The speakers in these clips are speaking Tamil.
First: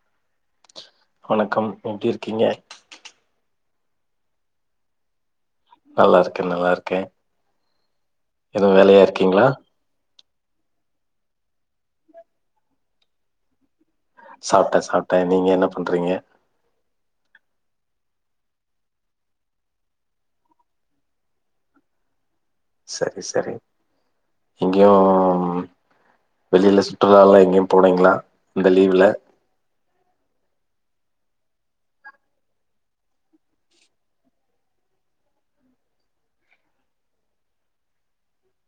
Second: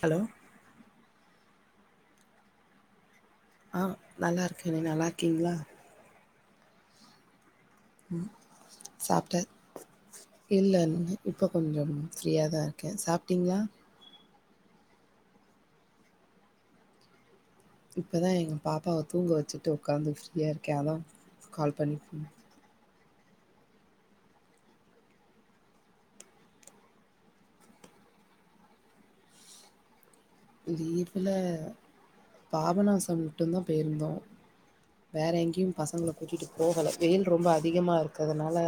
ஹலோ வணக்கம் எப்டி இருக்கீங்க? ஆ நல்லா இருக்கே நீ நல்லா இருக்கீங்களா? நல்லா இருக்கே நல்லா இருக்கே. எதுவு வேலையா சாப்ட்ட இருக்கீங்களா? இல்ல ஒன்னு இப்ப கொஞ்சம் ஃப்ரீயாதா இருக்கே. சாப்டீங்களா? சாப்ட்டே சாப்ட்டே நீங்க என்ன பண்றீங்க? இப்பதா எங்க பாப்பாவ தூங்க வச்சுட்டு உக்காந்து ஃப்ரீயா இருக்கே அதா கால் பண்ணி ம் சரி சரி எங்கயு வெளியில சுற்றுலால்லா எங்கயு போனீங்களா இந்த லீவுல? லீவுல பாபநாசம் மட்டும்தா போயிருந்தோ. வேற எங்கயு பசங்கள கூட்டிட்டு போகல. வெயில் ரொம்ப அதிகமா இருக்குறதுனால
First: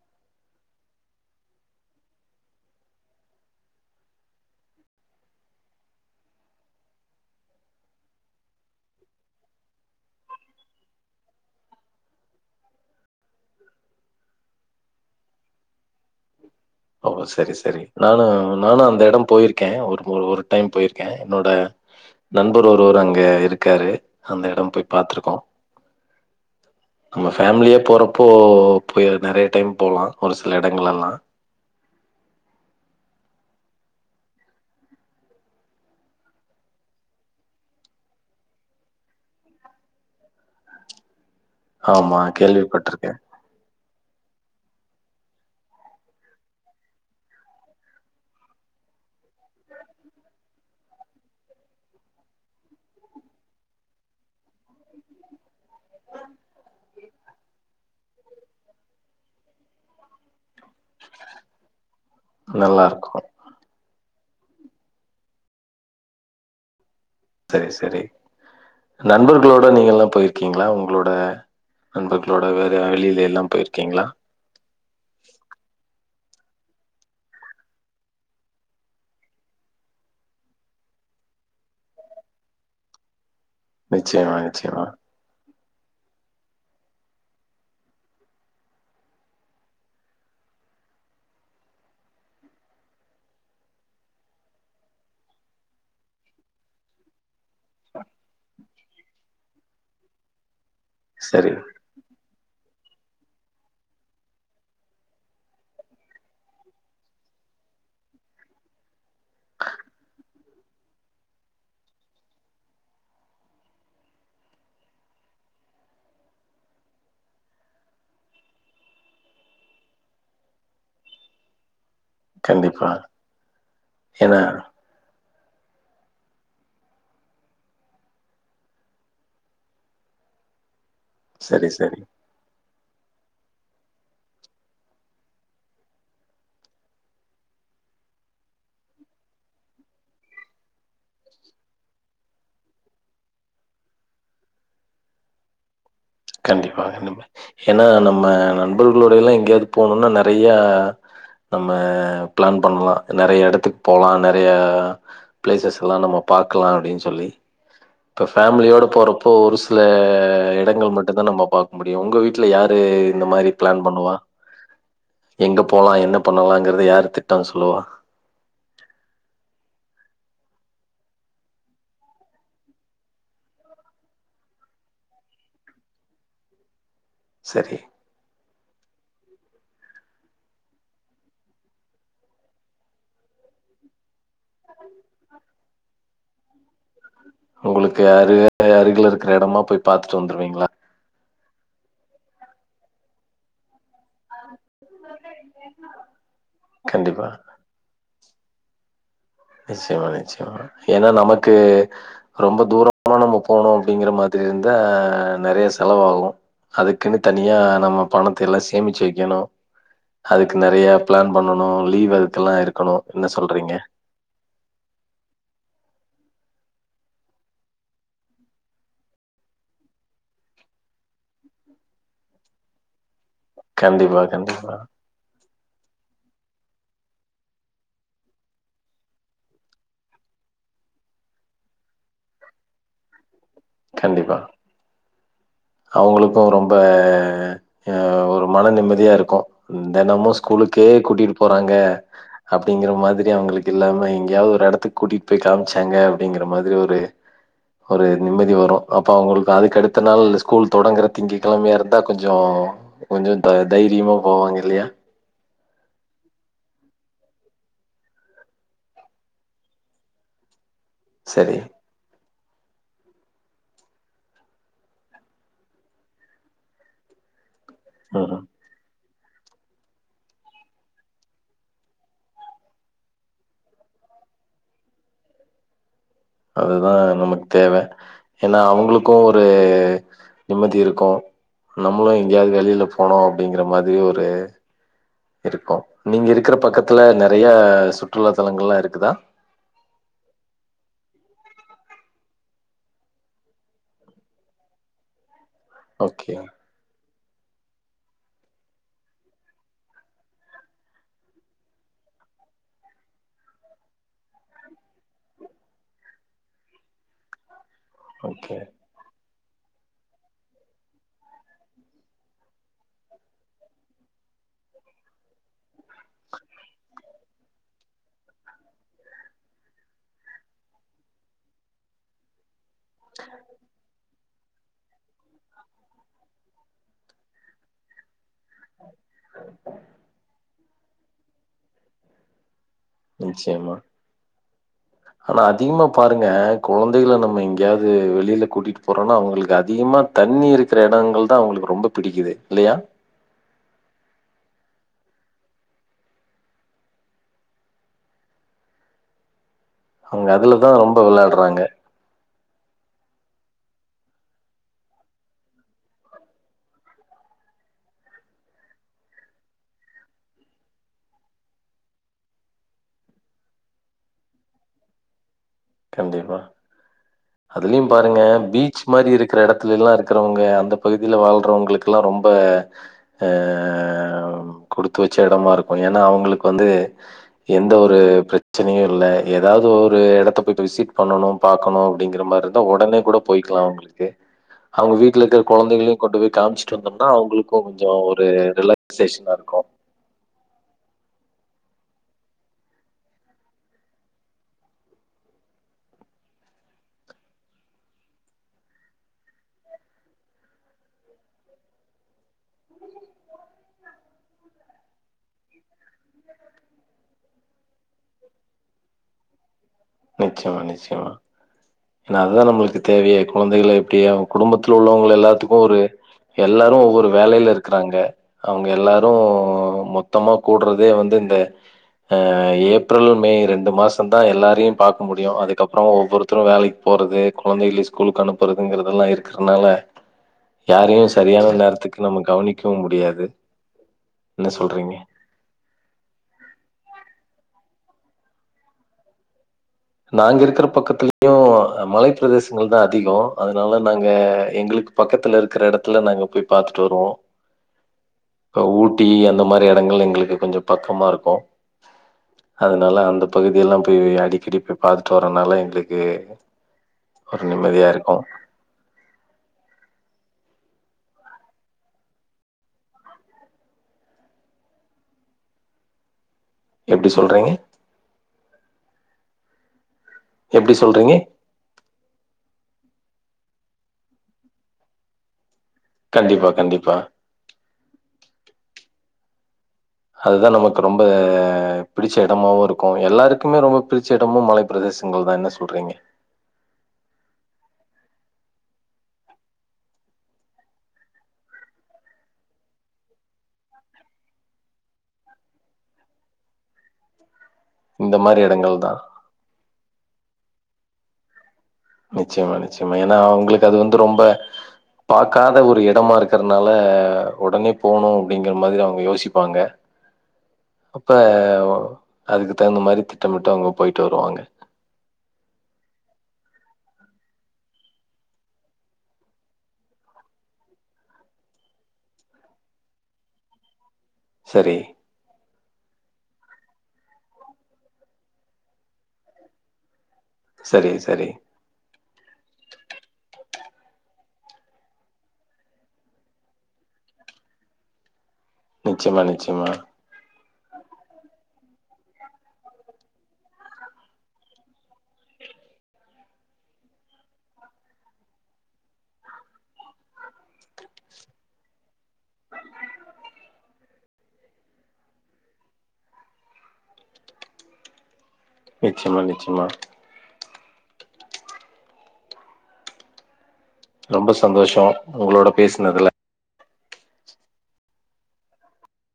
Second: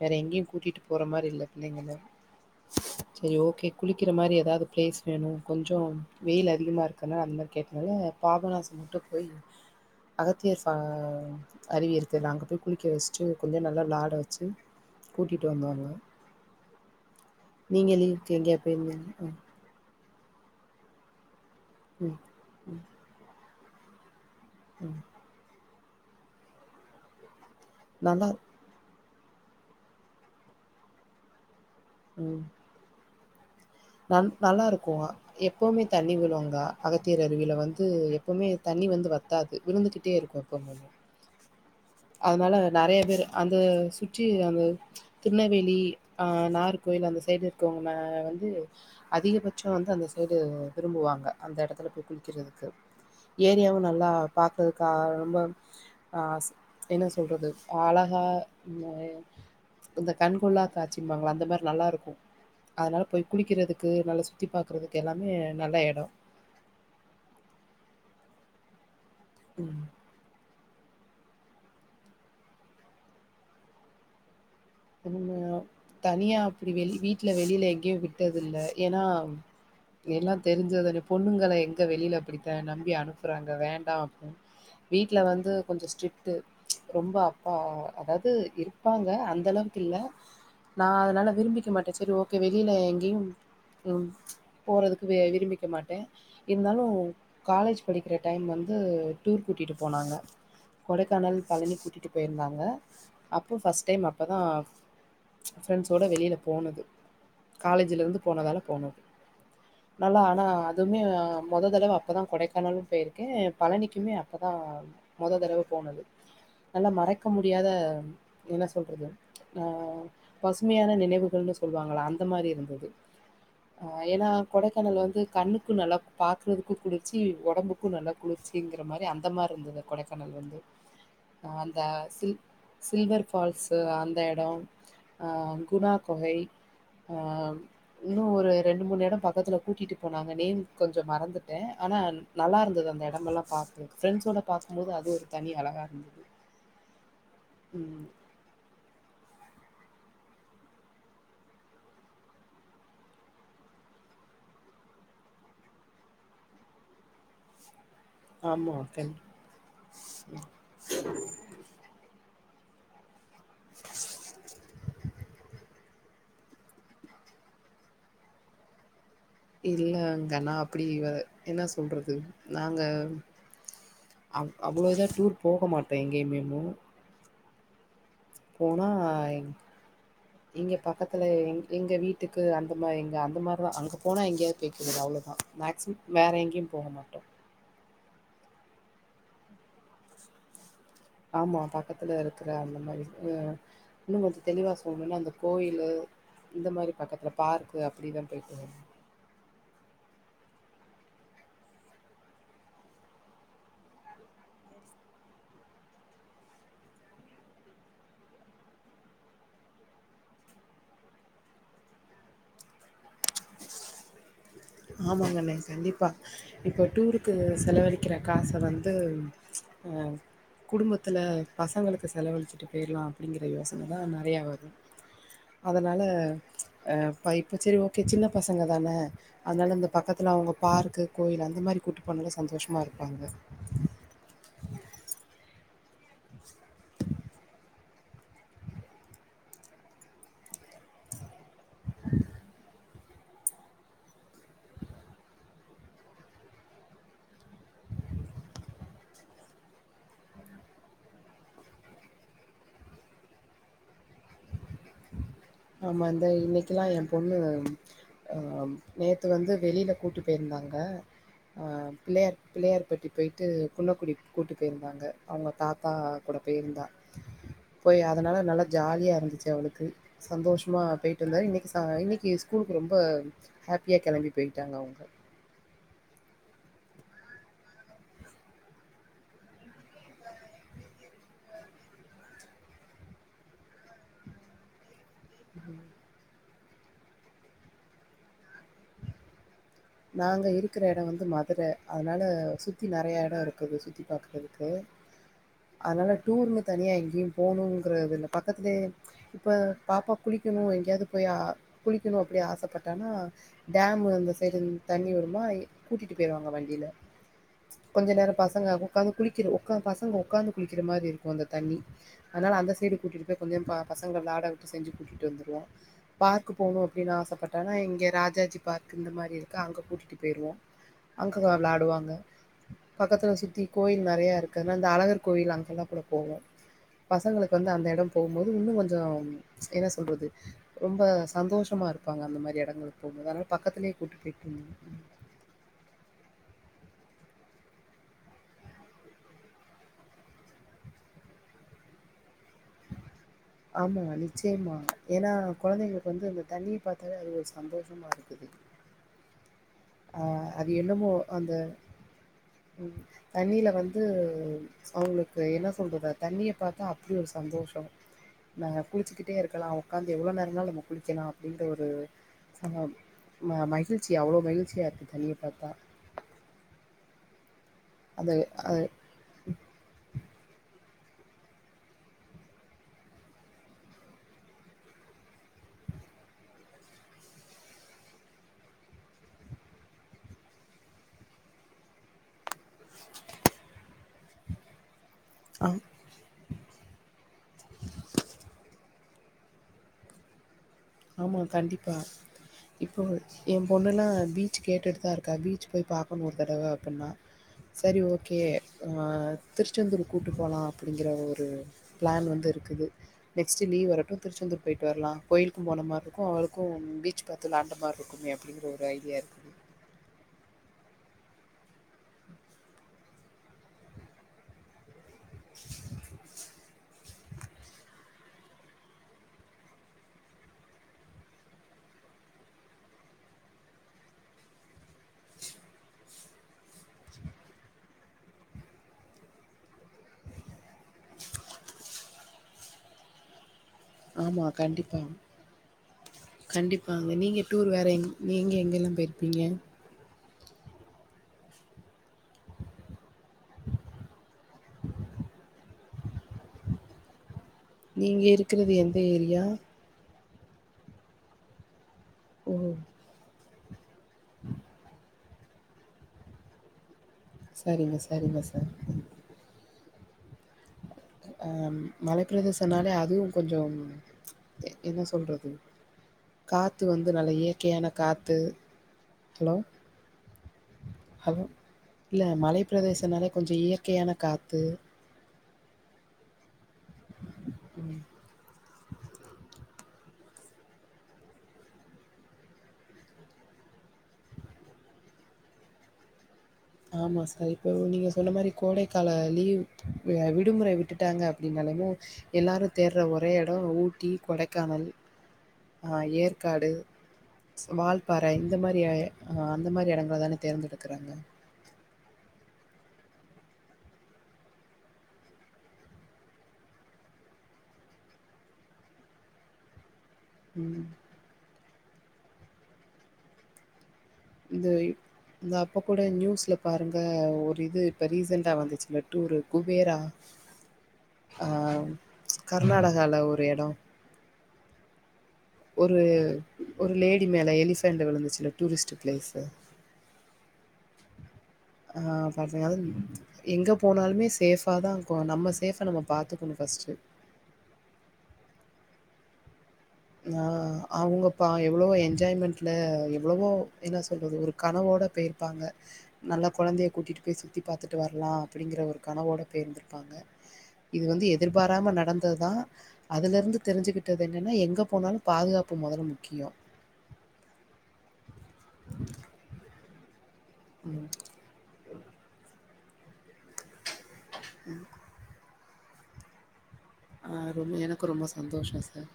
வேற எங்கயு கூட்டிட்டு போற மாரி இல்ல பிள்ளைங்கள. செரி ஓகே குளிக்கிற மாரி ஏதாவது பிளேஸ் வேணு கொஞ்சோ வெயில் அதிகமா இருக்கனால அந்த மாரி கேட்டனால பாபநாசோ மட்டு போய் அகத்தியர் ஸா அருவி இருக்குல்ல அங்க போய் குளிக்க வச்சுட்டு கொஞ்ச நல்லா விளாட வச்சு கூட்டிட்டு வந்தோங்க. ஓ சரி சரி நானு நானு அந்த போயிருந்தீங்க எடம் ம் போயிருக்கே ஒரு ஒ ஒரு டைம் போயிருக்கே என்னோட ம் நண்பர் ஒருவர் அங்க இரு க்காரு அந்த எடோ போய் பாத்துருக்கோ. நம்ம ஃபேமலியா போறப்போ நல்லா போய் நெறையா டைம் போலா ஒரு சில எடங்களல்லா ம் நன் நல்லா இருக்குங்க எப்பவுமே தண்ணி விழு அங்கா அகத்தியர் அருவியில வந்து எப்பவுமே தண்ணி வந்து வத்தாது விழுந்துக்கிட்டே இருக்கு எப்பவுமே அங்க ஆமா அதனால நெறைய கேள்விப்பட்டிருக்கே பேர் அந்த சு ற்றி அந்த திருநெல்வேலி ஆ நாகர்கோயில் அந்த சைடு இருக்குவங்க வந்து அதிகபட்சோ வந்து அந்த சைடு விரும்புவாங்க அந்த எடத்துல போய் குளிக்கிறதுக்கு. ஏரியாவு நல்லா பாக்குறதுக்கு ரொம்ப ஆ ஸ் என்ன சொல்றது அழகா இந்த இந்த கண்கொள்ளா காட்சிம்பாங்கல்ல அந்த மாரி நல்லா இருக்கு நல்லா அதனால இருக்கு போய் குளிக்கிறதுக்கு நல்லா சு த்தி பாக்குறதுக்கு எல்லாமே நல்ல எடோ. சரி சரி. நண்பர்களோட ம் நீங்க எல்லா போயிருக்கீங்ளா உங் களோட நண்பர்களோட வேற வெளியில எல்லா போயிருக்கீங்களா? நம்ம தனியா அப்டி வெளி வீட்ல வெளியில எங்கயு விட்டதில்ல ஏன்னா எல்லா தெரிஞ்சதுதானே பொண்ணுங்கள எங்க வெளில அப்படி த நம்பி அனு ப்பறாங்க வேண்டா நிச்சயமா, அப்டின்னு நிச்சயமா. வீட்ல வந்து கொஞ்ச ஸ்ட்ரிக்டு ரொம்ப அப்பா அதாவது இருப்பாங்க அந்தளவு க்கு இல்ல நா அதனால விரும்பிக்க மாட்டே சரி ஓகே வெளில எங்கயு ம் போறதுக்கு அ விரும்பிக்க மாட்டே இருந்தாலு காலேஜ் படிக்கிற டைம் வந்து டூர் கூட்டிட்டு போனாங்க கொடைக்கானல் சரி. பழனி கூட்டிட்டு போயிருந்தா ங்க அப்ப ஃபஸ்ட் டைம் அப்பதா ஃப்ரெண்ட்ஸோட வெளில போனது காலேஜ்ல இருந்து போனதால போனது. நல்லா ஆனா அதுமே மொத தடவ அப்பதா கொடைக்கானலு போயிருக்கே பழனிக்குமே அப்பதா மொத தடவ போனது. நல்லா மறக்க முடியாத என்ன சொல்றது ஆ பசுமையான நினைவுகள்ன்னு சொல்வா ங்கல்ல அந்த மாரி இருந்தது. கண்டிப்பா. ஆ ஏன்னா கொடைக்கானல் வந்து கண்ணுக்கு நல்லா பாக்கறதுக்கு குளிர்ச்சி ஒடம்புக்கு நல்லா குளிர்ச்சிங்கிற மாரி அந்த மாரி இருந்தது கொடைக்கானல் வந்து. ஆ சரி, அந்த சரி. சில் சில்வர் ஃபால்ஸு அ ந்த எடோ ஆ குணா கொகை ஆ இன்னு ஒரு ரெண்டு மூணு எடோ பக்கத்துல கூட்டிட்டு போனாங்க. நேம் கொஞ்ச மறந்துட்டே ஆனா நல்லா இருந்தது அந்த எடமெல்லா பாக்கறதுக்கு. ஃப்ரெண்ட்ஸோட பாக்கும்போது அது ஒரு தனி அழகா இருந்தது. கண்டிப்பாக நம்ப ஏன்னா ம். நம்ம வந் நண்பர்களோட எல்லா எங்கயாது போனோன்னா நெறையா நம்ம பிளான் பண்லா நெறைய எடத்துக்கு போலா நெறைய பிளேசஸ்கள்லா எல்லா நம்ம பாக்கலா அப்டின்னு சொல்லி இப்ப ஆமா. ஃபேமிலியோட கண் போறப்போ ஒரு சில எடங்கள் மட் பாக்க முடியு உங்க வீட்ல யாரு இந்த மாரி பிளான் பண்ணுவா? எங்க போலா என்ன பண்ணலாங்றத யாரு திட்டோ சொல்லுவா இல்ல அங்க நா அப்படி அ என்ன சொல்றது நாங்க அவ் அவ்ள இதா டூர் போக மாட்டோ எங்கயுமேமு சரி போனா இங்க பக்கத்துல எங் எங்க வீட்டுக்கு அந்த மா எங்க அந்த மாரிதா அங்க போனா எங்கயாது போய்க்கிறது அவ்ளதா. மேக்சிமம் வேற எங்கயும் போக மாட்டோ. உங்களுக்கு அருக அருகில இருக்கிற எடமா போய் பாத்துட்டு வந்துருவீங்களா? ஆமா பக்கத்துல இருக்கற அந்த மாரி ஆ இன்னும் கொஞ்ச தெளிவா சொல்லனுன்னா அந்த கோயிலு இந்த மாரி கண்டிப்பா பக்கத்துல பார்க்கு அப்டிதா போய்ட்டு வருவோ. நிச்சயமா நிச்சயமா ஏன்னா நமக்கு ரொம்ப தூரமா நம்ம போகணு அப்டிங்கற மாதிரி இருந்தா நெறைய செலவாகு. அதுக்குன்னு தனியா நம்ம பணத்த எல்லா சேமிச்சு வைக்கணு. அதுக்கு நெறைய பிளான் பண்ணணு லீவ் அதுக்கெல்லா இருக்கணு என்ன சொல்றீங்க? ஆமாங்கண்ணே கண்டிப்பா. இப்ப டூருக்கு செலவழிக்கிற காச வந்து ஆ குடும்பத்துல பசங்களுக்கு செலவழிச்சுட்டு போயரலா அப்டிங்கிற யோசனதா கண்டிப்பா நெறையா வரு. கண்டிப்பா அதனால ஆ ப்ப இப்ப சேரி ஓகே சின்ன பசங்கதான அதுனால இந்த பக்கத்துல அவுங்க பார்க்கு கோயில் அந்த மாரி கூட்டு போனாலே சந்தோஷமா இருப்பாங்க கண்டிப்பா அவங்களுக்கு ரொம்ப அ ஒரு மன நிம்மதியா இருக்கு தெனமு ஸ்கூலுக்கே கூட்டிட்டு போறாங்க அப்டிங்கிற மாதிரி அவங்களுக்கு இல்லாம எங்கேயாவது ஒரு எடத்துக்கு கூட்டிட்டு போய் காமிச்சாங்க அப்டிங்கிற மாதிரி ஒரு ஒரு நிம்மதி வரு அப்ப அவங்களுக்கு அதுக்கு அடுத்த நாள் ஸ்கூல் தொடங்குற திங்க கெழமயா இருந்தா கொஞ்சோ கொஞ்சோ த தைரியமா போவாங்க இல்லையா ஆமா இந்த இன்னைக்கெலா எ பொண்ணு அ நேத்து வந்து வெளில கூட்டு போயிருந்தாங்க சரி. அ ஆ பிள்ளயார் பிள்ளயார்பட்டி போயிட்டு குன்னக்குடி கூட்டு போயிருந்தாங்க அவுங்க தாத்தா கூட போயிருந்தா போய் அதனால ம்ஹ்ம். நல்லா ஜாலியா இருந் துச்சு அவளுக்கு சந்தோஷமா போயிட்டு வந்தாரு இன்னைக்கு சாய் இன்னைக்கு ஸ்கூலுக்கு ரொம்ப ஹாப்பியா கெளம்பி போயிட்டாங்க அவங்க அதுதா நமக்கு தேவ ஏனா அவங்களுக்கு ஒரு நிம்மதி இருக்கு நம்மளு எங்கயாது வெளில போனோ அப்டிங்கிற மாதிரி ஒரு இருக்கு நீங்க இருக் க்குற பக்கத்துல நெறைய சுற்றுலா தலங்கல்லா இருக்குதா நாங்க இருக்கிற எடோ வந்து மதுர அதுனால சுத்தி நெறையா எடோ இருக்குது சுத்தி பாக்குறதுக்கு அதனால ஓகே, டூர்னு தனியா எங்கயு போணுங்கிறதில்ல பக்கத்திலே இப்ப பாப்பா குளிக்கணு எங்கயாது போய் குளிக்கணு அப்டி ஆசப்பட்டானா டேமு அந்த சைடு தண்ணி வருமா கூட்டிட்டு போயிருவாங்க வண்டில கொஞ்ச நேரோ ஓகே. பசங்க உக்காந்து குளி க்கிற ஒக்காந் பசங்க ஒக்காந்து குளிக்கிற மாரி இருக்கு அந்த தண்ணி அதனால அந்த சைடு கூட்டிகிட்டு போய் கொஞ்சோ ப பசங்கள விலாட விட்டு செஞ்சு கூட்டிட்டு வந்துருவோ பார்கு போணு அப்டினு ஆசப் பட்டானா இங்க ராஜாஜி பார்கு இந்த மாரி இரு க்கு அங்க கூட்டிட்டு போயிருவோ அங்க விளாடுவாங்க பக்கத்துல சுத்தி கோயில் நெறையா இரு இருக்கனால அந்த அழகர் கோவில் அங்கல்லா கூட போவோ பசங்களுக்கு வந்து அந்த எடோ போகும்போது இன்னு கொஞ்சோ என்ன சொல்றது ரொம்ப சந்தோஷமா இருப்பாங்க அந்த மாரி எடோ ங்களுக்கு போம்போது அதனால நிச்சயமா. பக்கத்துலே கூட்டு போய் ஆனா அதிகமா பாருங்க கொழந்தைகள நம்ம எஙகயாது வெளில கூட்டிட்டு போரோனா அவங்களுக்கு அதிகமா தண்ணி இருக்குற எடங்கள் தா அவங்களுக்கு ரொம்ப பிடிக்குது இல்லயா ஆமா நிச்சயமா ஏனா கொழந்தைங்களுக்கு வந்து இந்த தண்ணிய பாத்தாலே அது ஒரு சந்தோஷமா இருக்குது அவங்க அ- அதுலதா ரொம்ப வெளாடுறாங்க உ தண்ணில வந்து அவங்களுக்கு என்ன சொல்றத தண்ணிய பாத்தா அப்டி ஒரு சந்தோஷோ நமா குளிச்சுக்கிட்டே இருக்கலா உக்காந்து எவ்ளோ நேரநாலு நம்ம குளிக்கலா அப்டின்ற ஒரு ச மகிழ்ச்சி அவ்ளோ மகிழ் சியாருக்கு தண்ணிய கண்டிப்பா அதுலயு பாருங்க அது பீச் அது மாரி இருக்கிற எடத்துலெல்லா இருக் க்குறவங்க அந்த பகுதில வாழ்றவங்களுக்குலா ரொம்ப அ குடுத்து வச்ச எடமா இருக்கு ஏனா அவங்களுக்கு வந்து எந்த ஒரு பிரச்சனயு இல்ல ஏதாவது ஒரு எடத்த போயிட்டு விசிட் பண்ணணு பாக்கணு அப்டிங்கிற மாரி த ஒடனே கூட போய்கலாம் உங்களுக்கு அவங்க வீ ட்டுல இருக்குற அ கொழந்தைகளையு கொண்டு போய் காமுச்சுட்டு வந்தம்னா அவங்களுக்கு கொஞ்சோ ஒரு ரிலேக் ஸேஷனா இருக்கு ஆமா கண்டிப்பா இப்போ எம் பொண்ணுல்லா பீச் கேட்டுட்தா இருக்கா பீச் போய் பாக்கணு ஒரு தடவ அப்பன்னா சேரி ஓகே திருச்செந்தூர் கூப்புட் போலா அப்படிங்கற ஒரு பிளான் வந்து இருக்குது நெக்ஸ்ட் லீவ் வரட்டு திருச்செந்தூர் போயிட்டு வர்ல கோயிலுக் கும் போன மாரி இருக்கு அவளுக்கு பீச் பாத்து வெளயாண்ட மாரி இருக்குமே அப்படிங்கிற ஒரு ஐடியா இருக்குது நிச்சயமா நிச்சயமா இல்ல அதா நம்மளுக்கு தேவயே கொழந்தைகள எப்படியா குடும்பத்துல உள்ளவங்க உள்ள எல்லாத்துக்கு ஒரு எல் எல்லாரு ஒவ்வொரு வேலையில இருக்குறாங்க அவங்க எல்லாரு மொத்தமா கூடுறதே வந்து இந்த ஏப்ரல் மே ரெண்டு மாசந்தா எல்லாரையும் பாக்க முடியு அதுக்கப்றோ ஒவ்வொருத்தரு வேலைக் போறது கொழந்தைகளி ஸ்கூலுக்கு அனுப்புறதுங்கறதெல்லா இருக்கறனால யாரையு சரியான நேரத்துக்கு நம்ம கவனிக்கவு முடியாது ஆமா என்ன சொல்றீங்க கண்டிப்பா கண்டிப்பாங்க நீங்க டூர் வேற எங் நீங்க எங்கெல்லாம் போயிருப்பீங்க நாங்க இருக்கிற பக்கத்துலயு மலை பிரதேசங்கள்தா அதிகோ அதனால நாங்க எங்களுக்கு பக்கத்துல இருக்குற எடத்துல நாங்க போய் பாத்துட்டு வருவோ நீங்க எ இருக்கிறது எந்த ஊட்டி அந்த ஏரியா? மாரி எடங்கள் எங்களுக்கு கொஞ்ச பக்கமாருக்கு ஓ! அதனால அந்த பகுதி இதெல்லாம் போய் அடிக்கடி போய் பாத்துட்டு வரதுனால எங்களுக்கு ஒரு நிம்மதியா சரிங்க இருக்கும். சரிங்க சார் அ மலைப்பிரதேசனாலே அதுவும் கொஞ்சம் என்ன சொல்றது காத்து எப்டி வந்து நல்ல சொல்றீங்க? இயற்கையான காத்து அலோ எப்டி சொல்றீங்க? அது இல்ல மலை பிரதேசனாலே கொஞ்ச இயற்கையான காத்து கண்டிப்பா கண்டிப் பா அதுதா நமக்கு ரொம்ப பிடிச்ச எடமாவு இருக்கு எல்லாருக்குமே ரொம்ப பிடிச்ச எடமும் மலை பிரதேசங்கள்தா என்ன சொல்றீங்க ஆமா சார் இப்ப நீங்க சொன்ன மாரி கோடைக்கால லீவ் விடுமுறை விட்டுட்டாங்க அப்படின்னாலுமு எல்லாரு தேடுற ஒரே எடோ ஊட்டி கொடைக்கானல் [inaudible] ஆ ஏற்காடு வால்பாற இந்த மாரி அ அந்த மாரி எடங் தான தேர்ந்தெடுக்குறாங்க நிச்சயமா நிச்சயமா ஏன்னா அவங்களுக்கு அது வந்து ரொம்ப பார்காத ஒரு எடமா இருக்குறதுனால ஒடனே போணு அப்படிங்கிற மாரி அவங்க யோசிப்பாங்க ம் அப்ப அதுக்கு தகுந்த மாரி திட்டமிட்டு அவங்க போயிட்டு வருவாங்க. இது இந்த அப்ப கூட நியூஸ்ல பாருங்க ஒரு இது இப்ப ரீசெண்டா வந்துச்சுல்ல டூரு குபேரா ஆ கர்நாடகால ஒரு எடோ சரி ஒரு ஒர் லேடி மேல எலிஸ்பேன்ட்டு விழுந்துச்சுல டூரிஸ்ட் பிளேஸ்சு சரி சரி ஆ பாத்தீங்கள் எங்க போனாலுமே சேஃபாதா கோ நம்ம சேஃப்ப நம்ம பாத்துக்குணு ஃபஸ்ட் நிச்சிம்மா நிச்சிம்மா ஆ அவுங்கப்பா எவுளவோ என்ஜாய்மெண்ட்ல எவுளவோ என்ன சொல்றது ஒர் கனவோட போயிருப்பாங்க நல்ல கொழந்தைய கூட்டிட்டு போய் சுத்தி பாத்துட்டு வரலா அப்பிடிங்கிற ஒரு கனவோட பேய்ருந்திருப்பாங்க இது வந்து எதிர்பாராம நடந் த தா அதுல இருந்து தெரிஞ்சுக்கிட் ட்டது என்னன்னா எங்கப் போனாலு பாதுகாப்பு மொதல் முக்கியோ நிச்சிம்மா நிச்சிம்மா உம் ரொம்ப சந்தோஷோ உங்குளோட பேஸ் ன்னதுல ஆ ரொம் எனக்கு ரொம்ப சந்தோஷோ சார்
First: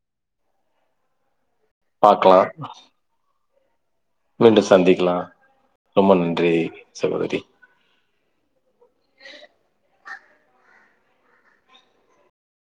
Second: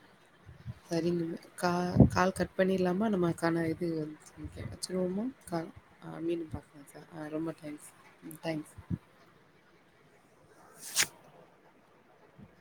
சரிங்க கா கால் பாக்கலாம். கட் பண்ணிருலாமா நம்ம கான இ [unintelligible] மீண்டும் சந்திக்கலாம். வெச்சுரோமா கால் ரொம்ப நன்றி [unintelligible] ஆ சகோதரி. ரொம்ப தேங்ஸ் உம் தேங்ஸ் [unintelligible]